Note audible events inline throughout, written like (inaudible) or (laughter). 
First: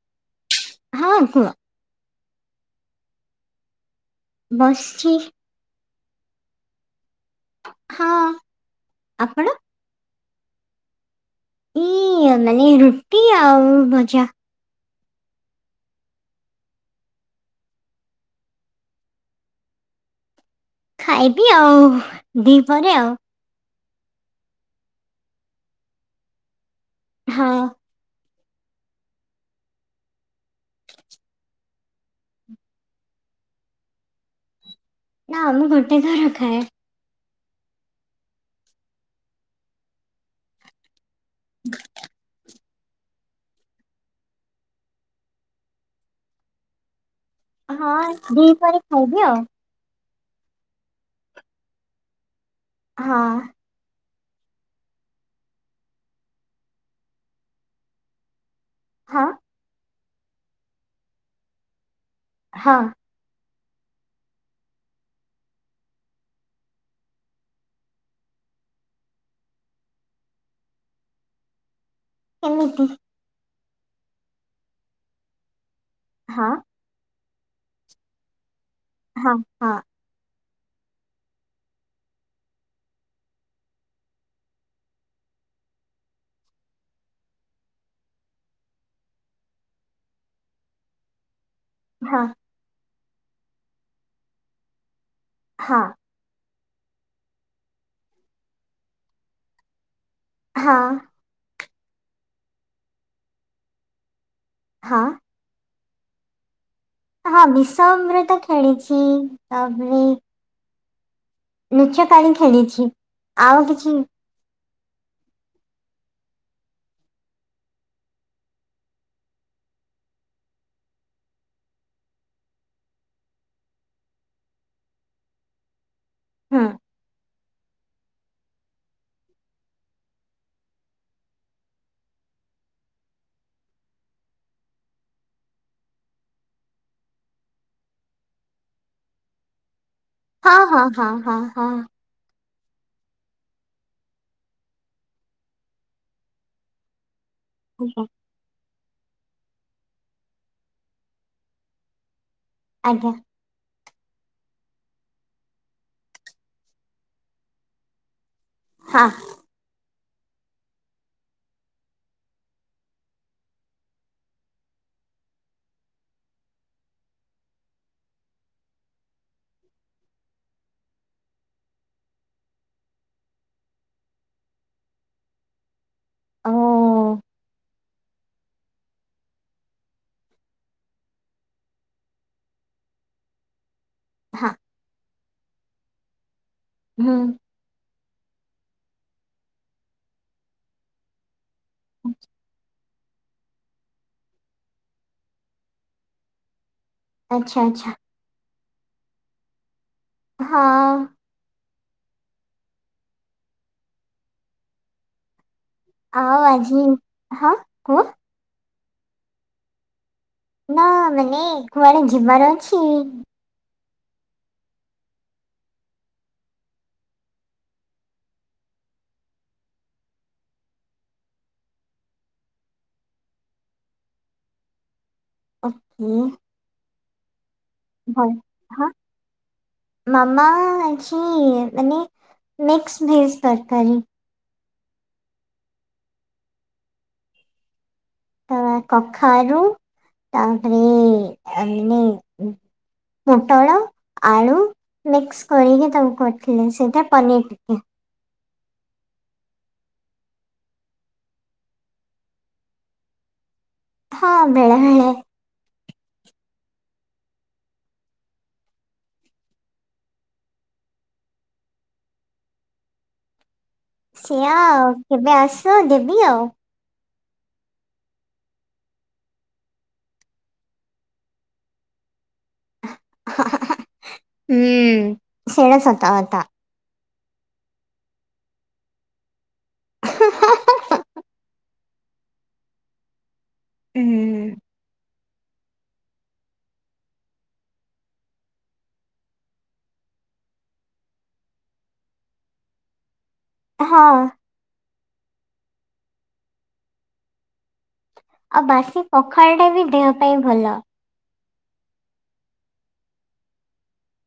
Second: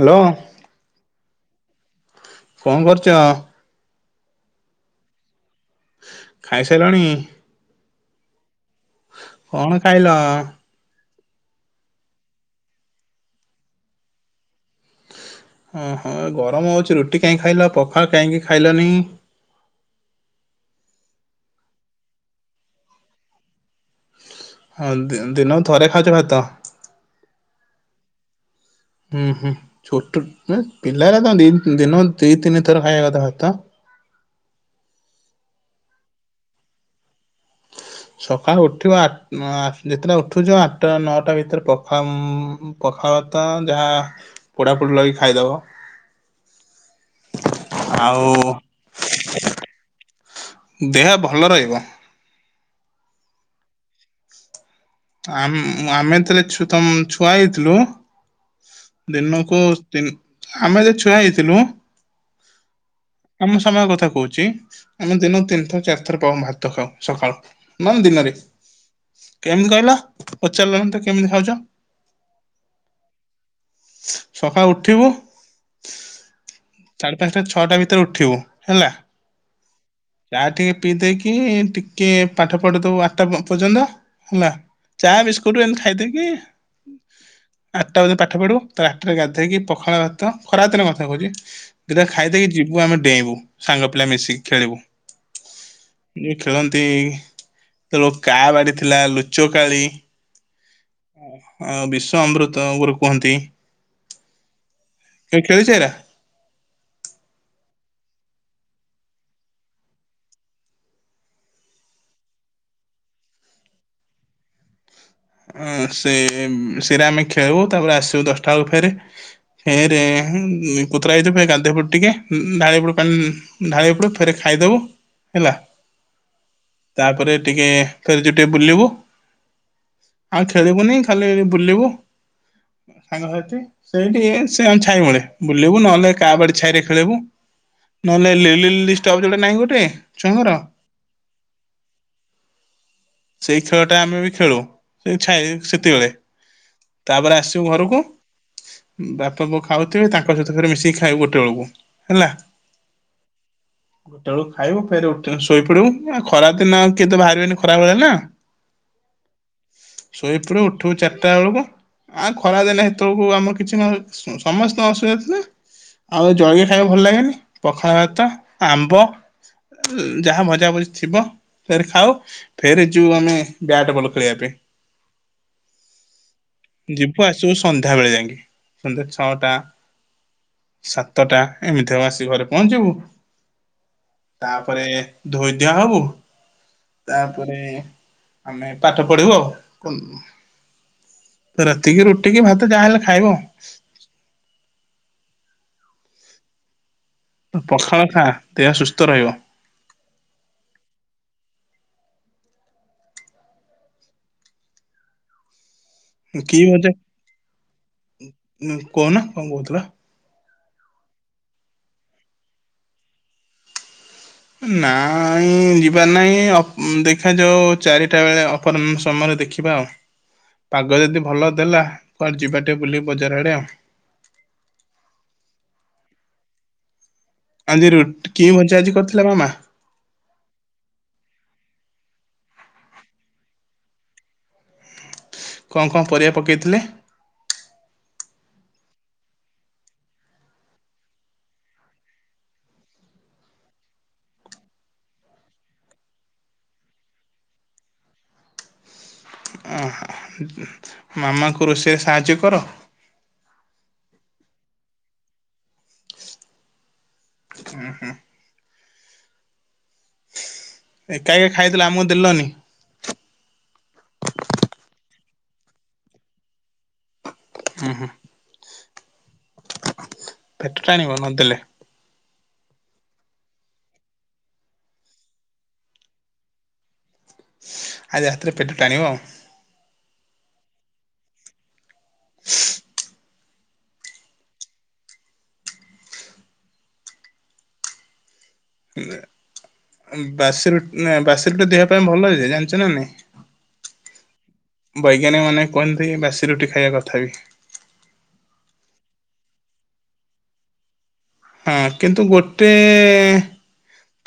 Hello. ହଁ କୁହ? କଣ କରୁଚ? ବସ୍ଛି। ଖାଇସାଇଲଣି? ହଁ ଆପଣ? କଣ ଖାଇଲ? ମୁଁ ମାନେ ରୁଟି ଆଉ ଭଜା। ହୁଁ ହଁ ଏ ଗରମ ହଉଛି ରୁଟି କାହିଁ ଖାଇଲ ପଖାଳ କାହିଁକି ଖାଇଲନି? ଖାଇବି ଆଉ ଦିପହରେ ଆଉ। ହଁ ଦି ଦିନକୁ ଥରେ ଖାଉଛ ଭାତ? ହଁ। ହୁଁ ହୁଁ ଛୋଟ ମାନେ ପିଲାରା ତ ଏମତି ଦିନ ଦି ତିନି ଥର ଖାଇବା କଥା ଭାତ। ନା ମୁଁ ଗୋଟେ ଥର ଖାଏ। ସକାଳୁ ଉଠିବ ଆ ଅଁ ଯେତେଟଳେ ଉଠୁଚ ଆଠଟା ନଅଟା ଭିତେରେ ପଖା ଉମ୍। ପଖାଳ ତମେ ଯାହା ପୋଡାପୋଡ଼ି ଲଗେଇକି ଖାଇଦବ। ହଁ ଆଉ ଦିପହରେ ଖାଇବି ଆଉ। ଦେହ ଭଲ ରହିବ। ହଁ। ଆମ୍ ଆମେ ଯେତେବେଳେ ଛୁ ତମ ଛୁଆ ହେଇଥିଲୁ। ହଁ ଦିନକୁ ତିନ ଆମେ ଯେ ଛୁଆ ହେଇଥିଲୁ। ହଁ। ଆମ ସମୟ କଥା କହୁଛି। ଆମେ ଦିନକୁ ତିନ ଥର ଚାର ଥର ପ ଭାତ ଖାଉ ସକାଳୁ ନନ ଦିନରେ। କେମତି କହିଲ ପଚାରିଲନି ତ କେମିତି ଖାଉଛ। (unintelligible) ସକାଳୁ ଉଠିବୁ। ହଁ। ସାଢେ ପାଞ୍ଚଟା ଛଅଟା ଭିତରେ ଉଠିବୁ ହେଲା। ହଁ ହଁ। ଚା ଟିକେ ପିଇ ଦେଇକି ଟିକେ ପାଠ ପଢ଼ି ଦବୁ ଆଠଟା ପର୍ଯ୍ୟନ୍ତ ହେଲା। ଚା ବିସ୍କୁଟ ଏମିତି ଖାଇଦେଇକି ଆଠଟା ପର୍ଯ୍ୟନ୍ତ ପାଠ ପଢିବ ତ ଆଠଟା ରେ ଗାଧେଇକି ପଖାଳ ଭାତ ଖରା ଦିନ ମଧ୍ୟ କହୁଛି। ଦିଟା ହଁ ଖାଇଦେକି ଯିବୁ ଆମେ ଡେଇଁବୁ ସାଙ୍ଗ ପିଲା ମିଶିକି ଖେଳିବୁ। ହଁ। ଖେଳନ୍ତି ତ କା ବାଡ଼ି ଥିଲା ଲୁଚ କାଳି। ହଁ। ବିଶ ଅମୃତ ଗୁରେ କୁହନ୍ତି। ହଁ। ତମେ ଖେଳିଚ ଏରା? ହଁ ବିଷ ଅମୃତ ଖେଳିଛି। ତାପରେ ଲୁଚ କାଳି ଖେଳିଛି। ଆଉ କିଛି ସେ ସେରା ଆମେ ଖେଳିବୁ ତାପରେ ଆସିବୁ ଦଶଟା ବେଳକୁ ଫେରେ। ହେ ରେ କୁତୁରା ହେଇଥିବେ ଗାନ୍ଧେଇ ପଡ଼ିବୁ ଟିକେ ଢାଳିହେଇପଡୁ ପାଣି। ଢାଳି ହେଇପଡ଼ିବୁ ଫେରେ ଖାଇଦବୁ ହେଲା। ହୁଁ ତାପରେ ଟିକେ ଖେଳ ଛୁଟିରେ ବୁଲିବୁ। ଆଉ ଖେଳିବୁନି, ଖାଲି ବୁଲିବୁ ସାଙ୍ଗସାଥି। ସେଇଟି ଏ, ସେ ଛାଇ ମୁଳେ ବୁଲିବୁ, ନହେଲେ କାଆ ବାଡି ଛାଇରେ ଖେଳିବୁ। ନହେଲେ ଲିଲିଲି ଲିଷ୍ଟ ଯୋଡ଼େ ନାହିଁ ଗୋଟେ। ହଁ, ଛୁଆଙ୍କର ହଁ, ହଁ, ହଁ, ହଁ। ସେଇ ଖେଳ ଟା ଆମେ ବି ଖେଳୁ, ସେ ଛାଇ ସେତିକିବେଳେ। ତାପରେ ଆସିବୁ ଘରକୁ। ଆଜ୍ଞା ବାପା-ବୋଉ ଖାଉଥିବେ, ତାଙ୍କ ସହିତ ଘରେ ମିଶିକି ଖାଇବୁ। ଗୋଟେ ବେଳକୁ ହେଲା। ଆଜ୍ଞା। (inaudible) ଗୋଟେ ବେଳକୁ ଖାଇବୁ ଫେରେ ଉଠି ଶୋଇପଡିବୁ। ଆ ଖରାଦିନ, କିଏ ତ ବାହାରିବେନି ଖରାବେଳେ ନା। ହାଁ। ଶୋଇଥିଲୁ ଉଠିବୁ ଚାରିଟା ବେଳକୁ। ଆ ଖରାଦିନେ ହେତେଳକୁ ଆମର କିଛି ନ ସମସ୍ତଙ୍କ ଅସୁବିଧା ଥିଲେ। ଆଉ ଜଳିଖିଆ ଖାଇବାକୁ ଭଲ ଲାଗେନି। ପଖାଳ ଭାତ, ଆମ୍ବ। ଯାହା ଭଜାଭଜି ଥିବ, ତାପରେ ଖାଉ। ଫେର୍ ଯୋଉ ଆମେ ବ୍ୟାଟ ବଲ ଖେଳିବା ପାଇଁ। ଯିବୁ, ଆସିବୁ। ସନ୍ଧ୍ୟା ବେଳେ ଯାଇକି, ସନ୍ଧ୍ୟା ଛଅଟା। ସାତଟା ଏମିତି ହବ, ଆସି ଘରେ ପହଞ୍ଚିବୁ। ତାପରେ ଧୋଇଧୁଆ ହବୁ। ତାପରେ ଆମେ ପାଠ ପଢିବୁ ଆଉ। ରାତିକି ରୁଟି କି ଭାତ, ଯାହାଲେ ଖାଇବୁ ଆଉ। ପଖାଳ ଖା, ଦେହ ସୁସ୍ଥ ରହିବ। ହଁ। କି ଭଜା, କହୁନା। କଣ କହୁଥିଲ? ନା, ମାନେ କୁଆଡ଼େ ଯିବାର ଅଛି? ନା ଉଁ ଯିବାର ନାହିଁ। ଅ ଦେଖାଯାଉ ଚାରିଟା ବେଳେ ଅପରାହ୍ନ ସମୟରେ ଦେଖିବା ଆଉ। ପାଗ ଯଦି ଭଲ ଦେଲା, କୁଆଡ଼େ ଯିବା ଟେ, ବୁଲି ବଜାର ଆଡ଼େ ଆଉ। (unintelligible) ଆଜି ରୁଟ୍ କି ଭଜା ଆଜି କରିଥିଲ, ମୋ ମା? ମାମା ଅଛି, ମାନେ ମିକ୍ସ୍ ଭେଜ୍‌ ତରକାରୀ। କଁ କଁ ପରିବା ପକେଇଥିଲେ? ତ କଖାରୁ ତାପରେ ଏ ନାଇଁ ପୁଟଳ, ଆଳୁ ମିକ୍ସ କରିକି ତମକୁ ପଠେଇଲି ସେଇଟା ପନିର୍ ଟିକି। ଓହୋ ମାମାଙ୍କୁ ରୋଷେଇରେ ସାହାଯ୍ୟ କର? ହଁ, ବେଳେବେଳେ। ହୁଁ ହୁଁ! ଏକା ଏକା ଖାଇଦେଲ ଆମକୁ ଦେଲନି। ସେଆ କେବେ ଆସ ଦେବି ଆଉ। ହୁଁ ହୁଁ! ପେଟ ଟାଣିବ ନଦେଲେ। ହା, ହା, ହା। ହୁଁ ସେଇଟା ସତ କଥା। ଆଜି ରାତିରେ ପେଟ ଟାଣିବ ଆଉ। (unintelligible) (inaudible) ହୁଁ! ବାସି ରୁଟ୍, ନା ବାସି ରୁଟି ଦେହ ପାଇଁ ଭଲ ଯେ, ଜାଣିଚ ନା ନାଇଁ? ହଁ! ବୈଜ୍ଞାନିକମାନେ କୁହନ୍ତି ବାସି ରୁଟି ଖାଇବା କଥା ବି। ଆଉ ବାସି ପଖାଳଟା ବି ଦେହ ପାଇଁ ଭଲ। ହଁ କିନ୍ତୁ ଗୋଟେ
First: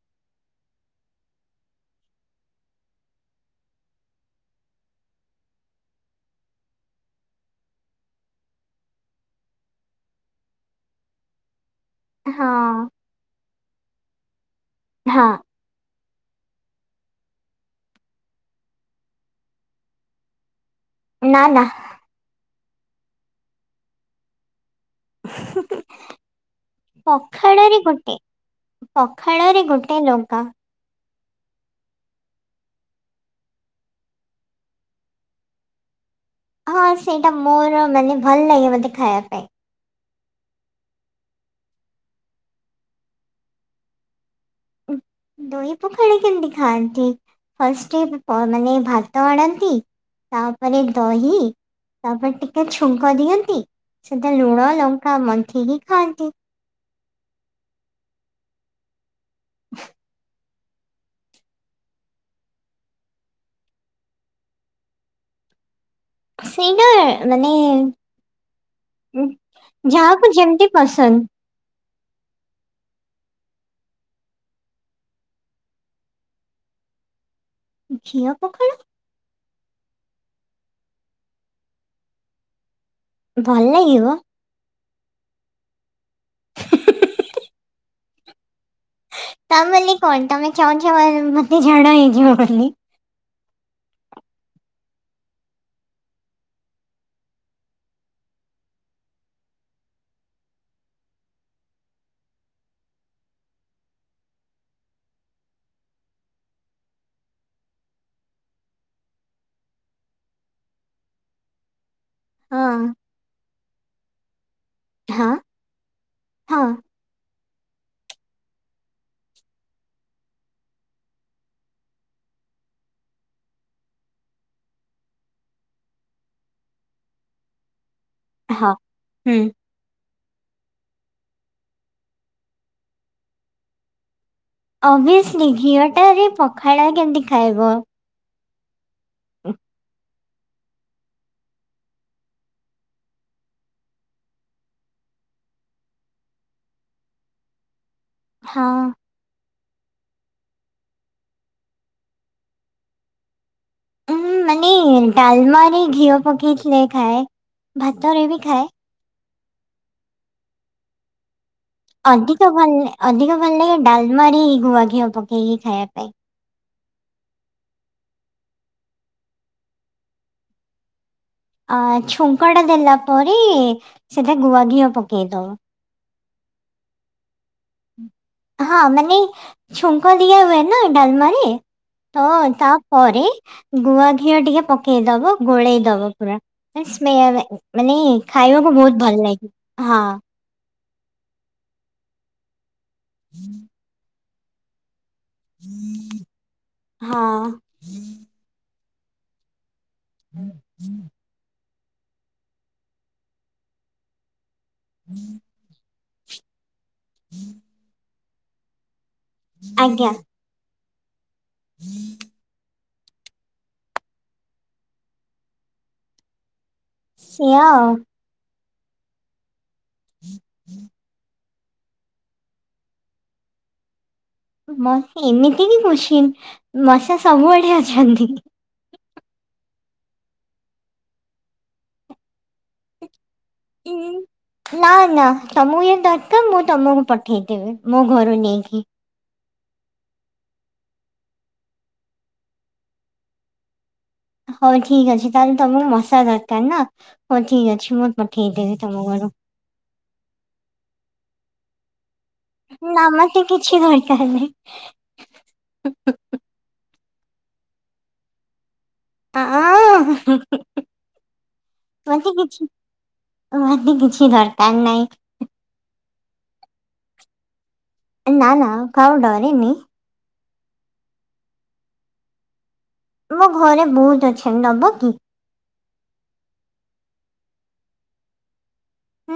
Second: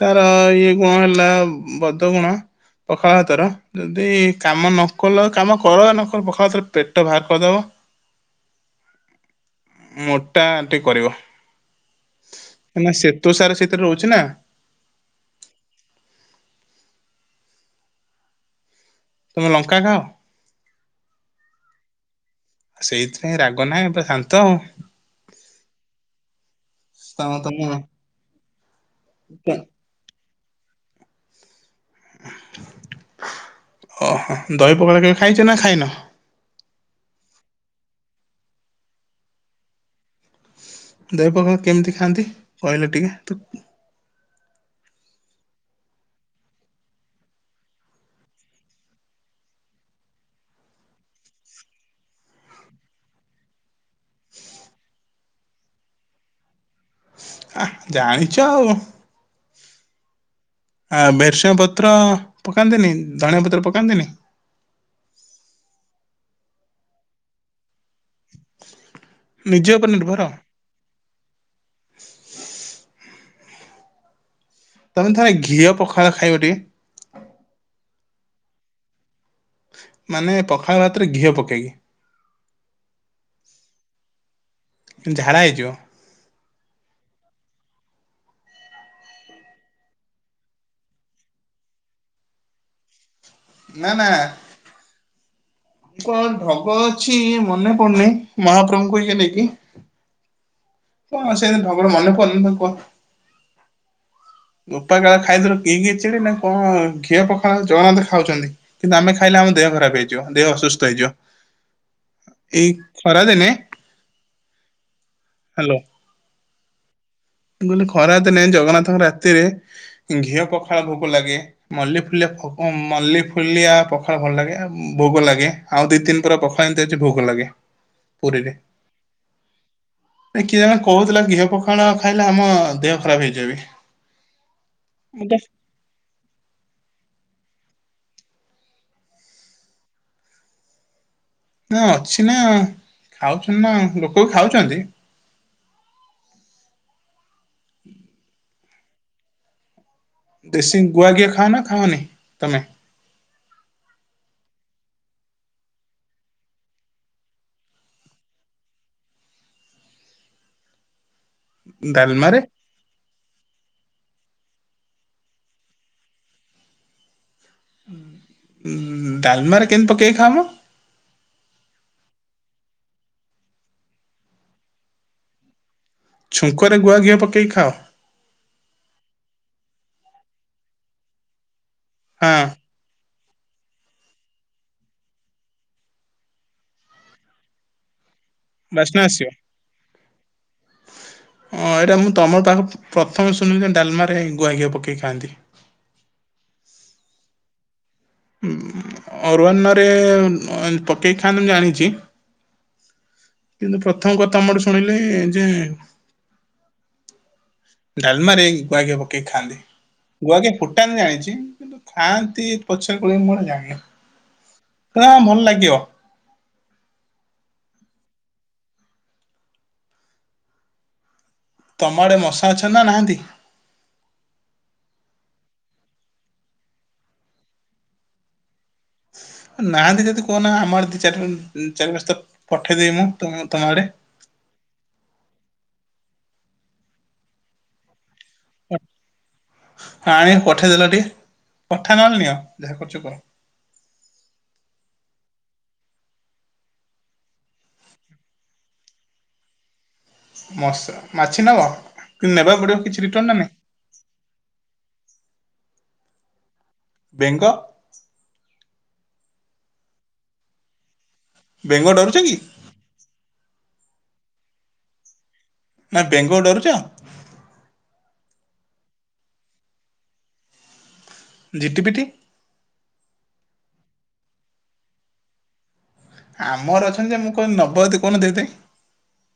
ତାର ଇଏ କଣ ହେଲା ବଦ ଗୁଣ ପଖାଳ ଭାତର। ଯଦି କାମ ନ କଲ କାମ କର ବା ନକର ପଖାଳ ଭାତର ପେଟ ବାହାର କରିଦବ। ମୋଟା ଆଣ୍ଟି କରିବ। ହଁ ନା ଶେତୁ ସାର୍ ସେଥିରେ ରହୁଚି ନା। ହଁ! ତମେ ଲଙ୍କା ଖାଅ? ନା ନା। ସେଇଥିପାଇଁ ରାଗ ନାହିଁ ପୁରା ଶାନ୍ତ ଆଉ। ତମ ତମ ପଖାଳରେ ଗୋଟେ ପଖାଳରେ ଗୋ ଟେ ଲଙ୍କା। ଓହୋ ଦହି ପଖାଳ କେବେ ଖାଇଚ ନା ଖାଇନ? ହଁ ସେଇଟା ମୋର ମାନେ ଭଲ୍ ଲାଗେ ମୋତେ ଖାଇବା ପାଇଁ। ଦହି ପଖାଳ କେମିତି ଖାଆନ୍ତି କହିଲ ଟିକେ ତୁ? ଦହି ପଖାଳ କେମିତି ଖାଆନ୍ତି? ଫାଷ୍ଟେଳ ପ ମାନେ ଭାତ ଆଣନ୍ତି ତାପରେ ଦହି ତାପରେ ଟିକେ ଛୁଙ୍କ ଦିଅନ୍ତି ସେଥିରେ ଲୁଣ ଲଙ୍କା ମଣ୍ଥିକି ଖାଆନ୍ତି। ଆ ଜାଣିଚ ଆଉ। ଆ ଭେସୁଆଁ ପତ୍ର ପକାନ୍ତିନି ଧଣିଆ ପତ୍ର ପକାନ୍ତିନି। ସେଇଟା ମାନେ ଉଁ ନିଜ ଉପରେ ନିର୍ଭର। ଯାହାକୁ ଯେମ୍ତି ପସନ୍ଦ। ତମେ ଥରେ ଘିଅ ପଖାଳ ଖାଇବ ଟିକେ? ଘିଅ ପଖାଳ! ମାନେ ପଖାଳ ଭାତରେ ଘିଅ ପକେଇକି। ଭଲ ଲାଗିବ? ଝାଡ଼ା ହେଇଯିବ। ତା ବୋଲି କଣ, ତମେ ଚାହୁଁଚ ମତେ ଝାଡା ହେଇଯିବ ବୋଲି। ନା ନା। କଣ ଢଗ ଅଛି ମନେ ପଡୁନି, ମହାପ୍ରଭୁଙ୍କ ଇଏ ନେଇକି କଣ ସେ ଢଗର ମନେ ପଡୁନି, ମୁଁ ତାକୁ କଲ୍ ବୋପାକାଳେ ଖାଇଥିଲୁ କିରି ଖିଚିଡି, ନା କଣ ଘିଅ ପଖାଳ ଜଗନ୍ନାଥ ଖାଉଚନ୍ତି। କିନ୍ତୁ ଆମେ ଖାଇଲେ ଆମ ଦେହ ଖରାପ ହେଇଯିବ, ଦେହ ଅସୁସ୍ଥ ହେଇଯିବ। ହଁ ଏଇ ଖରାଦିନେ ହଁ ହାଲୋ, ହଁ ମୁଁ କହିଲି ଖରା ଦିନେ ଜଗନ୍ନାଥଙ୍କର ରା ରାତିରେ ଘିଅ ପଖାଳ ଭୋଗ ଲାଗେ। ମଲ୍ଲି ଫୁଲିଆ ଭୋଗ ମଲ୍ଲି ଫୁଲିଆ ପଖାଳ ଭଲ ଲାଗେ ଆଉ ଭୋଗ ଲାଗେ। ଆଉ ଦି ତିନି ପୁରା ପଖାଳ ଏମିତି ଅଛି ଭୋଗ ଲାଗେ, ପୁରୀରେ। ହଁ ହୁଁ କିଏ ଜଣେ କହୁଥିଲା, ଘିଅ ପଖାଳ ଖାଇଲେ ଆମ ଦେହ ଖରାପ ହେଇଯାଏ ବି। ଅବିଅସ୍ଲି୍ ଘିଅଟାରେ ପଖାଳ କେମିତି ଖାଇବ? (unintelligible) ନା ଅଛି ନା, ଖାଉଚନ୍ତି ନା, ଲୋକ ଖାଉଚନ୍ତି। ହଁ। ଦେଶୀ ଗୁଆ ଘିଅ ଖାଅ ନା, ଖାଅନି ତମେ? ମୁଁ ମାନେ ଡାଲମାରେ ଘିଅ ପକେଇଥିଲେ ଖାଏ, ଭାତରେ ବି ଖାଏ। ଡାଲମାରେ ଅଧିକ ଭଲ, ଅଧିକ ଭଲ ଲାଗେ ଡାଲମାରେ ଗୁଆ ଘିଅ ପକେଇକି ଖାଇବା ପାଇଁ। ଉଁ ଉଁ ଡାଲମାରେ କେମିତି ପକେଇକି ଖାଅ ମ? ଅ ଛୁଙ୍କଟା ଦେଲା ପରେ, ସେଥିରେ ଗୁଆ ଘିଅ ପକେଇଦବ। ଛୁଙ୍କରେ ଗୁଆ ଘିଅ ପକେଇ ଖାଅ। ହଁ ମାନେ, ଛୁଙ୍କ ଦିଆ ହୁଏ ନା ଡାଲ୍ ମାରେ। ହଁ ତାପରେ ଗୁଆ ଘିଅ ଟିକେ ପକେଇଦବ ଗୋଳେଇ ଦବ ପୁରା। ତା ସ୍ମେଲ୍, ମାନେ ଖାଇବାକୁ ବାସ୍ନା ବହୁତ ଭଲ ଆସିବ। ଲାଗେ, ହଁ। ହଁ, ଏଇଟା ମୁଁ ତମର ପାଖକୁ ପ୍ରଥମେ ଶୁଣିଲି ଯେ, ଡାଲ୍ ମାରେ ଗୁଆଗିଆ ପକେଇ ଖାଆନ୍ତି। ହଁ। ଅରୁୱନ୍ ରେ ପକାଇ ଖାଆନ୍ତି, ମୁଁ ଜାଣିଚି। କିନ୍ତୁ ପ୍ରଥମ କଥା ତମଠୁ ଶୁଣିଲି ଯେ (unintelligible) ଡାଲ୍ ମାରେ ଗୁଆଖିଆ ପକେଇକି ଖାଆନ୍ତି, ଆଜ୍ଞା ଗୁଆଗିଆ ଫୁଟାନ୍ତି ଜାଣିଚି କିନ୍ତୁ ଖାଆନ୍ତି ପଛ୍ ଫୁଟାହୁଏ ମୁଁ ଆଉ ଜାଣିନି, ତ ଭଲ ଲାଗିବ? ପୁଅ (unintelligible) ତମ ଆଡ଼େ ମଶା ଅଛନ୍ତି ନା ନାହାଁନ୍ତି? ମଶା ଏମିତି କିି କୋସ୍ଚିନ୍, ମଶା ସବୁଆଡେ ଅଛନ୍ତି। ନାହାନ୍ତି ଯଦି କହୁନା, ଆମର ଦି ଚାରି ଚାରି ପାଞ୍ଚତା ପଠେଇଦେବି ମୁଁ, ତୁ ତୁମ ଆଡେ। ଉଁ, ନା ନା, ତମକୁ ଯଦି ଦରକାର୍, ମୁଁ ତମକୁ ପଠେଇଦେବି, ମୋ ଘରୁ ନେଇକି। ଆଣିକି ପଠେଇଦେଲ ଟିକେ, ପଠା ନହେଲେ ନିଅ, ଯାହା କରୁଚ କର। ହଉ ଠିକ୍ ଅଛି, ତାହେଲେ ତମକୁ ମଶା ଦରକାର ନା, ହଉ ଠିକ୍ ଅଛି ମୁଁ ପଠେଇଦେବି ତମ ଘରୁ ମସା ମାଛି ନବ? କିନ୍ତୁ ନେବାକୁ ପଡିବ କିଛି ନା ରିଟର୍ଣ ତେ ନାଇଁ କିଛି ଦରକାର ନାହିଁ। ବେଙ୍ଗ? ଆହା ହି ହି ବେଙ୍ଗ ଡରୁଛ ମତେ କି କିଛି କିଛି ଦରକାର ନାହିଁ। ନା ବେଙ୍ଗ ଡରୁଛ? ଏ ନା ନା କାହାକୁ ଡରିନି। ଜିଟିପିଟି। ମୋ ଘରେ ବହୁତ ଅଛନ୍ତି ନବ କି? ଆମର ଅଛନ୍ତି ଯେ ମୁଁ କଣ ନବଯଦି କହୁନ ଦେଇଦେବି।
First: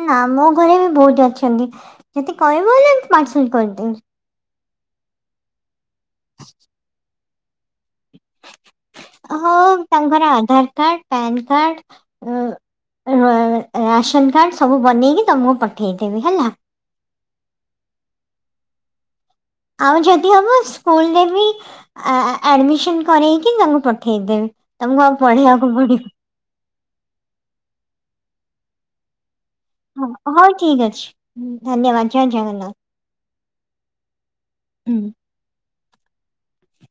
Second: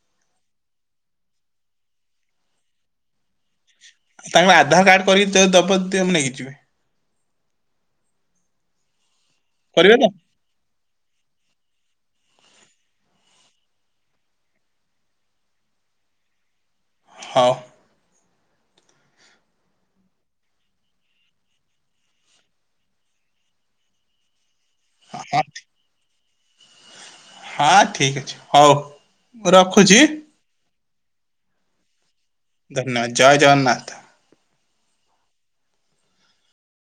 ନା ମୋ ଘରେ ବି ବହୁତ ଅଛନ୍ତି ଯଦି କହିବ ହେଲେ ପାର୍ସଲ କରିଦେବି। ତାଙ୍କ ଆଧାର କାର୍ଡ କରିକି ଯଦି ଦବ ଦିଅ ନେଇକି ଯିବି। ହଁ କରିବେ ତ ତାଙ୍କର ଆଧାର କାର୍ଡ ପାନ କାର୍ଡ ଅଁ ରାସନ କାର୍ଡ଼ ସବୁ ବନେଇକି ତମକୁ ପଠେଇଦେମି ହେଲା। ହଉ। ଆଉ ଯଦି ହବ ସ୍କୁଲରେ ବି ଆ ଆ ଆଡମିସନ କରେଇକି ତାଙ୍କୁ ପଠେଇଦେବେ। ତମକୁ ଆଉ ହଁ ପଢେଇବାକୁ (unintelligible) ହଁ ଠିକ ଅଛି ହଉ ମୁଁ ରଖୁଚି। ହଁ ହଉ ଠିକ୍ ଅଛି ଧନ୍ୟବାଦ ଜୟ ଜଗନ୍ନାଥ। ଧନ୍ୟବାଦ ଜୟ ଜଗନ୍ନାଥ। ହୁଁ।